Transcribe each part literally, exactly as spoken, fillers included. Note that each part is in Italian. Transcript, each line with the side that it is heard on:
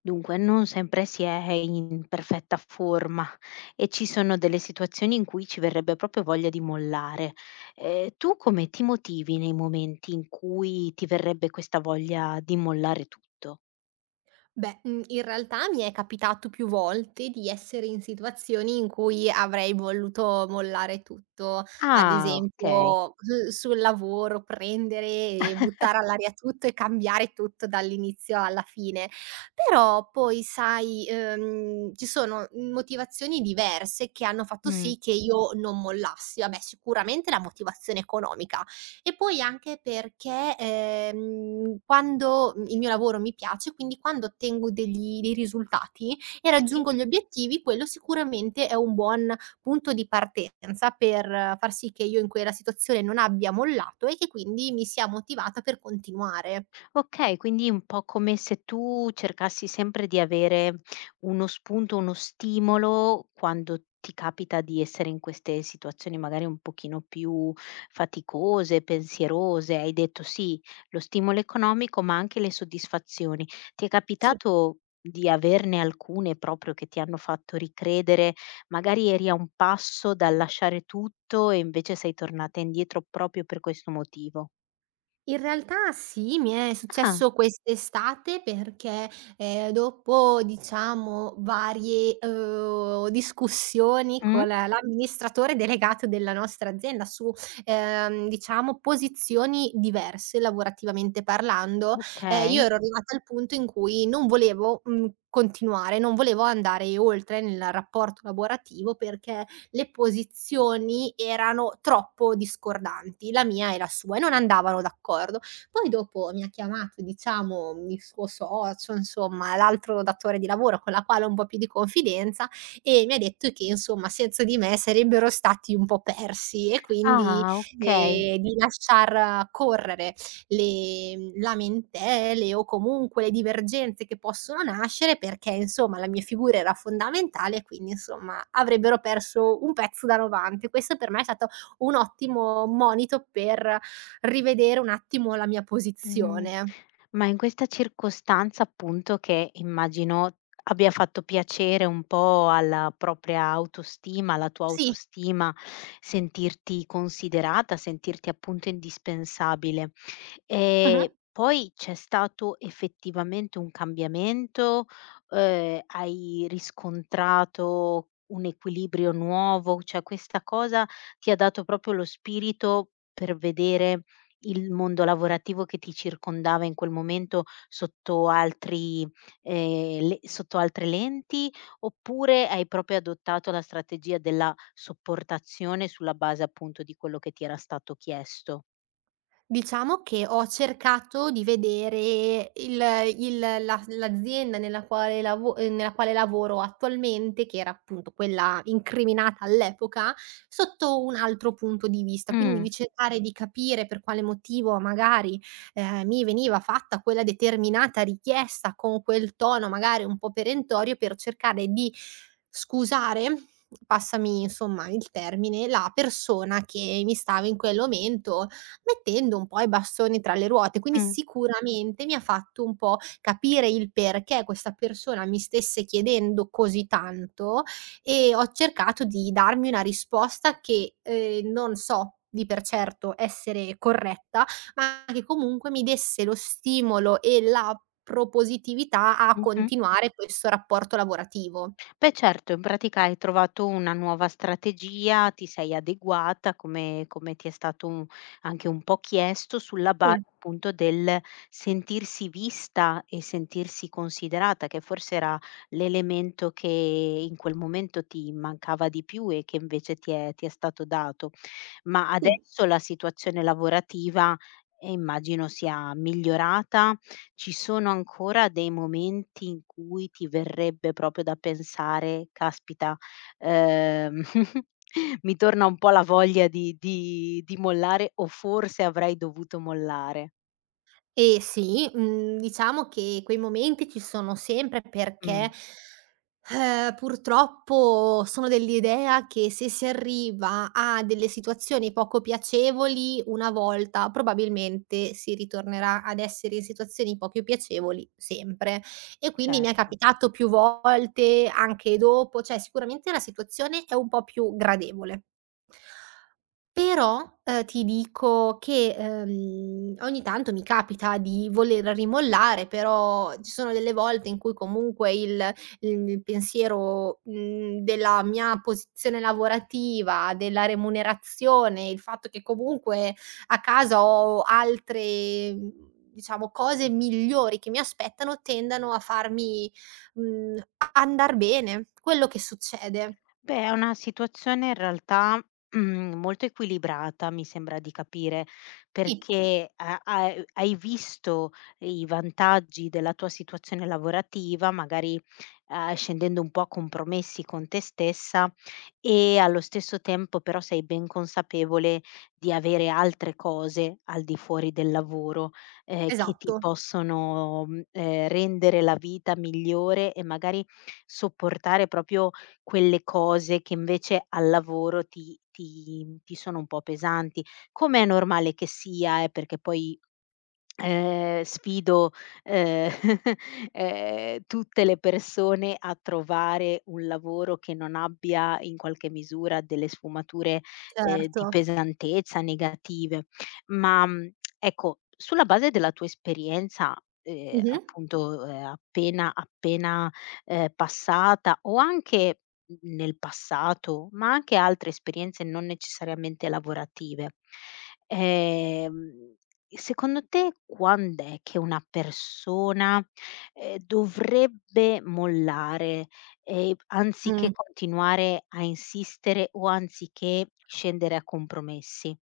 left: Dunque, non sempre si è in perfetta forma e ci sono delle situazioni in cui ci verrebbe proprio voglia di mollare. Eh, tu come ti motivi nei momenti in cui ti verrebbe questa voglia di mollare tutto?
right: Beh, mhmm, in realtà mi è capitato più volte di essere in situazioni in cui avrei voluto mollare tutto, ad
left: Ah, okay.
right: esempio su sul lavoro prendere e buttare all'aria tutto e cambiare tutto dall'inizio alla fine. Però poi sai, ehm, ci sono motivazioni diverse che hanno fatto
left: Mh,
right: sì che io non mollassi. Vabbè, sicuramente la motivazione economica. E poi anche perché, ehm, quando mhmm, il mio lavoro mi piace, quindi quando ottengo degli dei risultati e
left: sì.
right: raggiungo gli obiettivi, quello sicuramente è un buon punto di partenza per eh, far sì che io in quella situazione non abbia mollato e che quindi mi sia motivata per continuare.
left: Okay, quindi un po' come se tu cercassi sempre di avere uno spunto, uno stimolo quando ti capita di essere in queste situazioni magari un pochino più faticose, pensierose. Hai detto sì, lo stimolo economico, ma anche le soddisfazioni. Ti è
right: Sì.
left: capitato di averne alcune proprio che ti hanno fatto ricredere? Magari eri a un passo dal lasciare tutto e invece sei tornata indietro proprio per questo motivo.
right: In realtà sì, mi è
left: Ah,
right: successo quest'estate perché, ehm, dopo diciamo varie, uhm, discussioni
left: mh,
right: con la- l'amministratore delegato della nostra azienda su, ehm, diciamo posizioni diverse lavorativamente parlando, ehm, io
left: okay.
right: ero arrivata al punto in cui non volevo, mhmm, continuare, non volevo andare oltre nel rapporto lavorativo perché le posizioni erano troppo discordanti, la mia e la sua, e non andavano d'accordo. Poi dopo mi ha chiamato, diciamo, il suo socio, insomma, l'altro datore di lavoro con la quale ho un po' più di confidenza e mi ha detto che, insomma, senza di me sarebbero stati un po' persi e quindi,
left: Ah, okay.
right: ehm, di lasciar correre le mhmm, lamentele o comunque le divergenze che possono nascere perché insomma la mia figura era fondamentale e quindi insomma avrebbero perso un pezzo da novanta. Questo per me è stato un ottimo monito per rivedere un attimo la mia
left: Mh.
right: posizione.
left: Ma in questa circostanza appunto, che immagino abbia fatto piacere un po' alla propria autostima, alla tua
right: Sì.
left: autostima, sentirti considerata, sentirti appunto indispensabile.
right: Mh-mh.
left: Ehm, poi c'è stato effettivamente un cambiamento? Uhm, hai riscontrato un equilibrio nuovo? Cioè questa cosa ti ha dato proprio lo spirito per vedere il mondo lavorativo che ti circondava in quel momento sotto altri ehm, le sotto altre lenti, oppure hai proprio adottato la strategia della sopportazione sulla base appunto di quello che ti era stato chiesto?
right: Diciamo che ho cercato di vedere il il la l'azienda nella quale lavo ehm, nella quale lavoro attualmente, che era appunto quella incriminata all'epoca, sotto un altro punto di vista, quindi
left: Mh,
right: di cercare di capire per quale motivo magari, ehm, mi veniva fatta quella determinata richiesta con quel tono magari un po' perentorio, per cercare di scusare, passami insomma il termine, la persona che mi stava in quel momento, mettendo un po' i bastoni tra le ruote. Quindi
left: mh,
right: sicuramente mi ha fatto un po' capire il perché questa persona mi stesse chiedendo così tanto e ho cercato di darmi una risposta che, ehm, non so di per certo essere corretta, ma che comunque mi desse lo stimolo e la propositività a
left: mh-mh.
right: continuare questo rapporto lavorativo.
left: Beh certo, in pratica hai trovato una nuova strategia, ti sei adeguata come come ti è stato un anche un po' chiesto, sulla base
right: Sì,
left: appunto del sentirsi vista e sentirsi considerata, che forse era l'elemento che in quel momento ti mancava di più e che invece ti è ti è stato dato. Ma
right: sì.
left: adesso la situazione lavorativa, ehm, immagino sia migliorata. Ci sono ancora dei momenti in cui ti verrebbe proprio da pensare: "Caspita, ehm, mi torna un po' la voglia di di di mollare o forse avrei dovuto mollare."
right: Eh sì, mhmm, diciamo che quei momenti ci sono sempre perché,
left: Mh,
right: ehm, purtroppo sono dell'idea che se si arriva a delle situazioni poco piacevoli una volta, probabilmente si ritornerà ad essere in situazioni poco piacevoli sempre. E quindi mi è
left: certo.
right: capitato più volte, anche dopo, cioè sicuramente la situazione è un po' più gradevole. Però, ehm, ti dico che, ehm, ogni tanto mi capita di voler rimollare, però ci sono delle volte in cui comunque il il pensiero, mhmm, della mia posizione lavorativa, della remunerazione, il fatto che comunque a casa ho altre, mhmm, diciamo cose migliori che mi aspettano, tendano a farmi, mhmm, a andar bene. Quello che succede.
left: Beh, è una situazione in realtà, mhmm, molto equilibrata, mi sembra di capire,
right: Sì,
left: perché ha ha hai visto i vantaggi della tua situazione lavorativa, magari, uhm, scendendo un po' a compromessi con te stessa, e allo stesso tempo però sei ben consapevole di avere altre cose al di fuori del lavoro, ehm, che ti
right: esatto,
left: possono, mhmm, ehm, rendere la vita migliore e magari sopportare proprio quelle cose che invece al lavoro ti ti ti sono un po' pesanti. Com'è normale che sia, eh, perché poi Ehm, sfido, ehm, ehm, tutte le persone a trovare un lavoro che non abbia in qualche misura delle sfumature, ehm,
right: certo.
left: di pesantezza negative. Ma, mhmm, ecco, sulla base della tua esperienza, ehm,
right: Mh-mh.
left: appunto, ehm, appena appena, ehm, passata o anche n nel passato, ma anche altre esperienze non necessariamente lavorative, ehm secondo te quand'è che una persona, ehm, dovrebbe mollare, ehm, anziché
right: Mh.
left: continuare a insistere o anziché scendere a compromessi?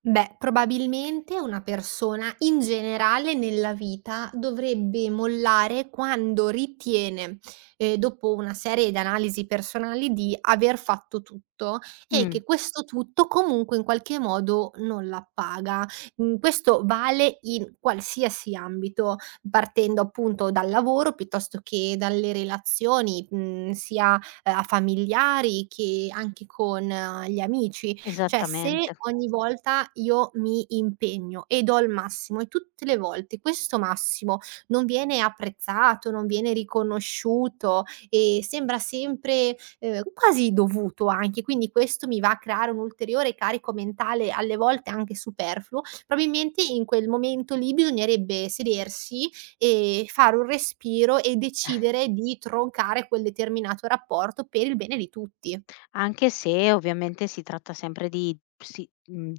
right: Beh, probabilmente una persona in generale nella vita dovrebbe mollare quando ritiene, ehm, dopo una serie di analisi personali, di aver fatto tutto e
left: Mh,
right: che questo tutto comunque in qualche modo non la paga. Mhmm, questo vale in qualsiasi ambito, partendo appunto dal lavoro piuttosto che dalle relazioni, mhmm, sia, ehm, a familiari che anche con eh, gli amici. Cioè,
left: esattamente.
right: se ogni volta io mi impegno e do il massimo e tutte le volte questo massimo non viene apprezzato, non viene riconosciuto e sembra sempre, ehm, quasi dovuto anche, quindi questo mi va a creare un ulteriore carico mentale, alle volte anche superfluo, probabilmente in quel momento lì bisognerebbe sedersi e fare un respiro e decidere di troncare quel determinato rapporto per il bene di tutti.
left: Anche se ovviamente si tratta sempre di si mhmm,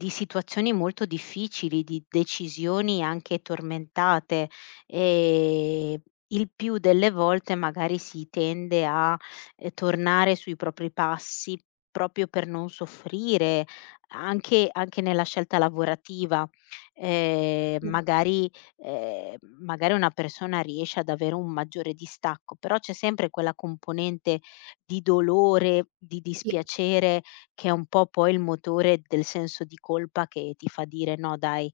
left: di situazioni molto difficili, di decisioni anche tormentate, ehm, il più delle volte magari si tende a, ehm, tornare sui propri passi, proprio per non soffrire, anche anche nella scelta lavorativa. Ehm,
right: Mh,
left: magari ehm, magari una persona riesce ad avere un maggiore distacco, però c'è sempre quella componente di dolore, di
right: sì.
left: dispiacere, che è un po' poi il motore del senso di colpa che ti fa dire: "No dai,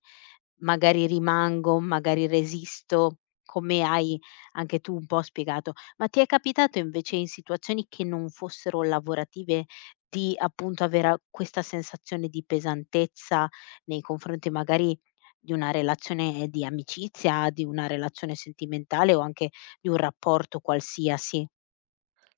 left: magari rimango, magari resisto", come hai anche tu un po' spiegato. Ma ti è capitato invece in situazioni che non fossero lavorative di, appunto, avere a questa sensazione di pesantezza nei confronti magari di una relazione di amicizia, di una relazione sentimentale o anche di un rapporto qualsiasi?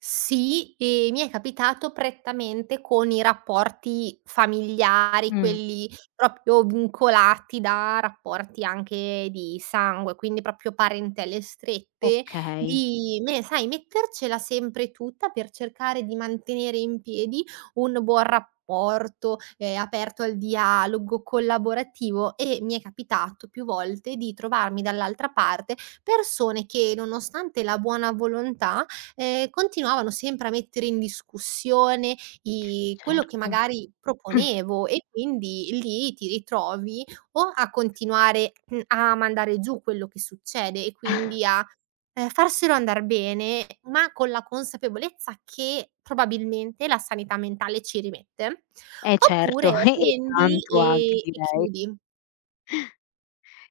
right: Sì, e mi è capitato prettamente con i rapporti familiari,
left: Mh.
right: quelli proprio vincolati da rapporti anche di sangue, quindi proprio parentele strette,
left: Okay,
right: di me sai, mettercela sempre tutta per cercare di mantenere in piedi un buon rapporto, ehm, aperto al dialogo, collaborativo e mi è capitato più volte di trovarmi dall'altra parte persone che, nonostante la buona volontà, ehm, continuavano sempre a mettere in discussione i quello che
left: certo.
right: magari proponevo e quindi lì ti ritrovi o a continuare, mhmm, a mandare giù quello che succede e quindi a, ehm, farselo andar bene, ma con la consapevolezza che probabilmente la sanità mentale ci rimette,
left: Eh certo,
right: oppure
left: e e
right: prendi
left: tanto anche,
right: e e
left: direi.
right: chiudi.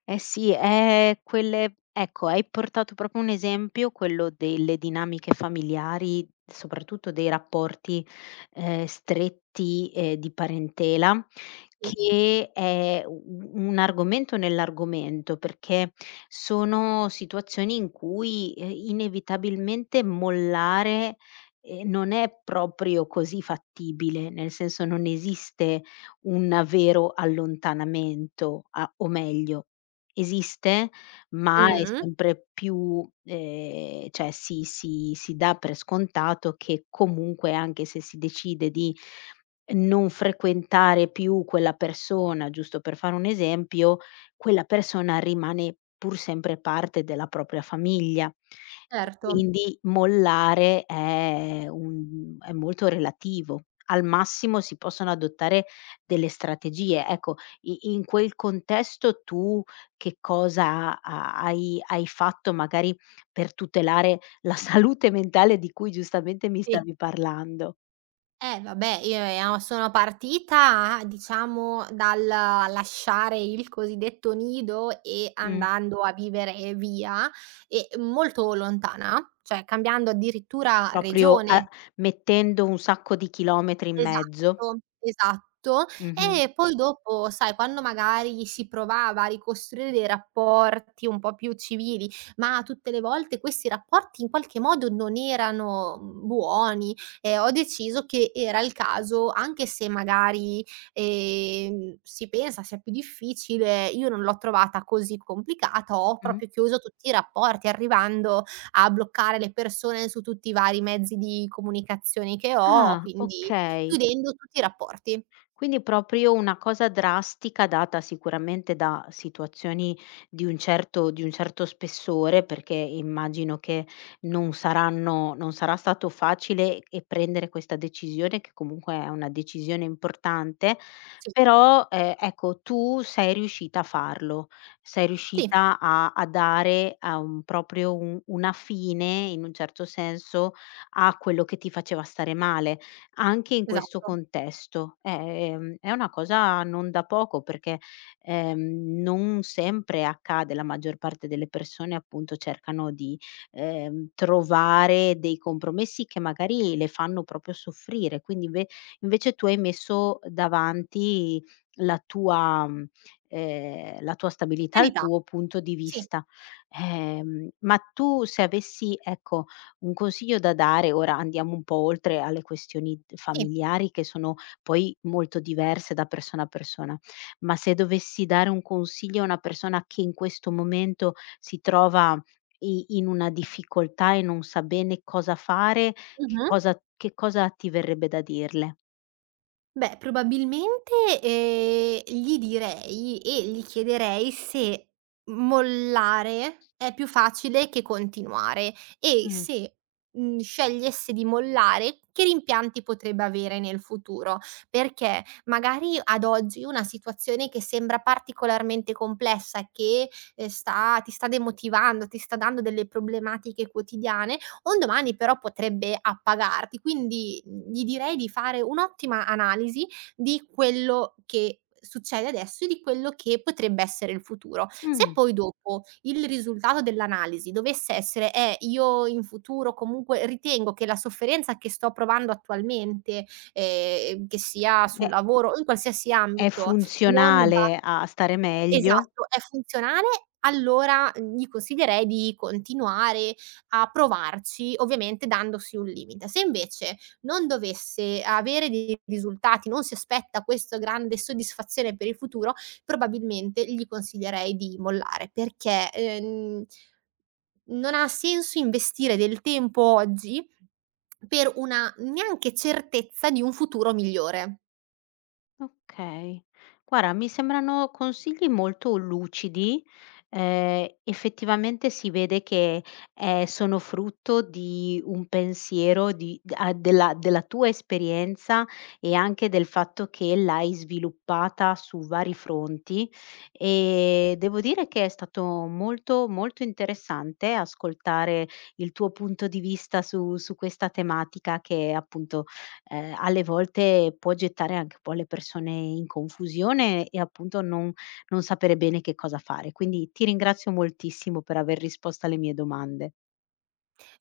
left: Eh sì, eh, quelle ecco, hai portato proprio un esempio, quello delle dinamiche familiari, soprattutto dei rapporti, ehm, stretti, ehm, di parentela,
right: Sì.
left: che è u un argomento nell'argomento, perché sono situazioni in cui, ehm, inevitabilmente mollare, ehm, non è proprio così fattibile, nel senso non esiste un vero allontanamento, a o meglio esiste, ma è Mh.
right: Mh-mh,
left: sempre più ehm, cioè si si si dà per scontato che comunque, anche se si decide di non frequentare più quella persona, giusto per fare un esempio, quella persona rimane pur sempre parte della propria famiglia.
right: certo.
left: Quindi mollare è un è molto relativo. Al massimo si possono adottare delle strategie. Ecco, i in quel contesto tu che cosa ha hai hai fatto magari per tutelare la salute mentale di cui giustamente mi
right: Sì,
left: stavi parlando.
right: eh vabbè, io ea sono partita, ah, diciamo, dal lasciare il cosiddetto nido e
left: Mh.
right: andando a vivere via e molto lontana, cioè cambiando addirittura
left: Proprio a
right: regione.
left: mettendo un sacco di chilometri in mezzo.
right: Esatto, esatto.
left: Mh-mh.
right: E poi dopo, sai, quando magari si provava a ricostruire dei rapporti un po' più civili, ma tutte le volte questi rapporti in qualche modo non erano, mhmm, buoni, ehm, ho deciso che era il caso, anche se magari, ehm, si pensa sia più difficile, io non l'ho trovata così complicata, ho
left: Mh.
right: proprio chiuso tutti i rapporti, arrivando a bloccare le persone su tutti i vari mezzi di comunicazione che ho,
left: Ah,
right: quindi
left: okay.
right: chiudendo tutti i rapporti.
left: Quindi proprio una cosa drastica, data sicuramente da situazioni di un certo di un certo spessore, perché immagino che non saranno non sarà stato facile, e prendere questa decisione, che comunque è una decisione importante,
right: Sì.
left: però, ehm, ecco, tu sei riuscita a farlo, sei
right: Sì,
left: riuscita a a dare a un proprio un una fine, in un certo senso, a quello che ti faceva stare male anche in questo
right: esatto.
left: contesto. È, Ehm, è una cosa non da poco, perché, ehm, non sempre accade, la maggior parte delle persone appunto cercano di, ehm, trovare dei compromessi che magari le fanno proprio soffrire, quindi inve invece tu hai messo davanti la tua mhmm, ehm, la tua stabilità, il
right: Sanità,
left: tuo punto di
right: sì,
left: vista. Ehm, ma tu, se avessi, ecco, un consiglio da dare, ora andiamo un po' oltre alle questioni
right: sì.
left: familiari che sono poi molto diverse da persona a persona, ma se dovessi dare un consiglio a una persona che in questo momento si trova i in una difficoltà e non sa bene cosa fare, che
right: Mh-mh.
left: cosa che cosa ti verrebbe da dirle?
right: Beh, probabilmente, ehm, gli direi e gli chiederei se mollare è più facile che continuare e
left: Mh,
right: se, mhmm, scegliesse di mollare, che rimpianti potrebbe avere nel futuro. Perché magari ad oggi una situazione che sembra particolarmente complessa, che, ehm, sta ti sta demotivando, ti sta dando delle problematiche quotidiane, un domani però potrebbe appagarti. Quindi, mhmm, gli direi di fare un'ottima analisi di quello che succede adesso e di quello che potrebbe essere il futuro. Se
left: mh,
right: poi dopo il risultato dell'analisi dovesse essere: "Eh, io in futuro comunque ritengo che la sofferenza che sto provando attualmente, ehm, che sia
left: è
right: sul lavoro o in qualsiasi
left: è
right: ambito, non va."
left: funzionale a stare meglio.
right: Esatto, è funzionale, allora, mhmm, gli consiglierei di continuare a provarci, ovviamente dandosi un limite. Se invece non dovesse avere dei risultati, non si aspetta questa grande soddisfazione per il futuro, probabilmente gli consiglierei di mollare perché, ehm, non ha senso investire del tempo oggi per una neanche certezza di un futuro migliore.
left: Okay. Guarda, mi sembrano consigli molto lucidi, ehm, effettivamente si vede che, ehm, sono frutto di un pensiero di d a della della tua esperienza e anche del fatto che l'hai sviluppata su vari fronti, e devo dire che è stato molto, molto interessante ascoltare il tuo punto di vista su su questa tematica, che appunto ehm, alle volte può gettare anche un po' le persone in confusione e appunto non non sapere bene che cosa fare. Quindi ti ringrazio moltissimo per aver risposto alle mie domande.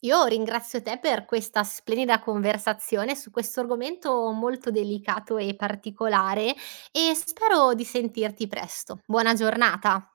right: Io ringrazio te per questa splendida conversazione su questo argomento molto delicato e particolare e spero di sentirti presto. Buona giornata.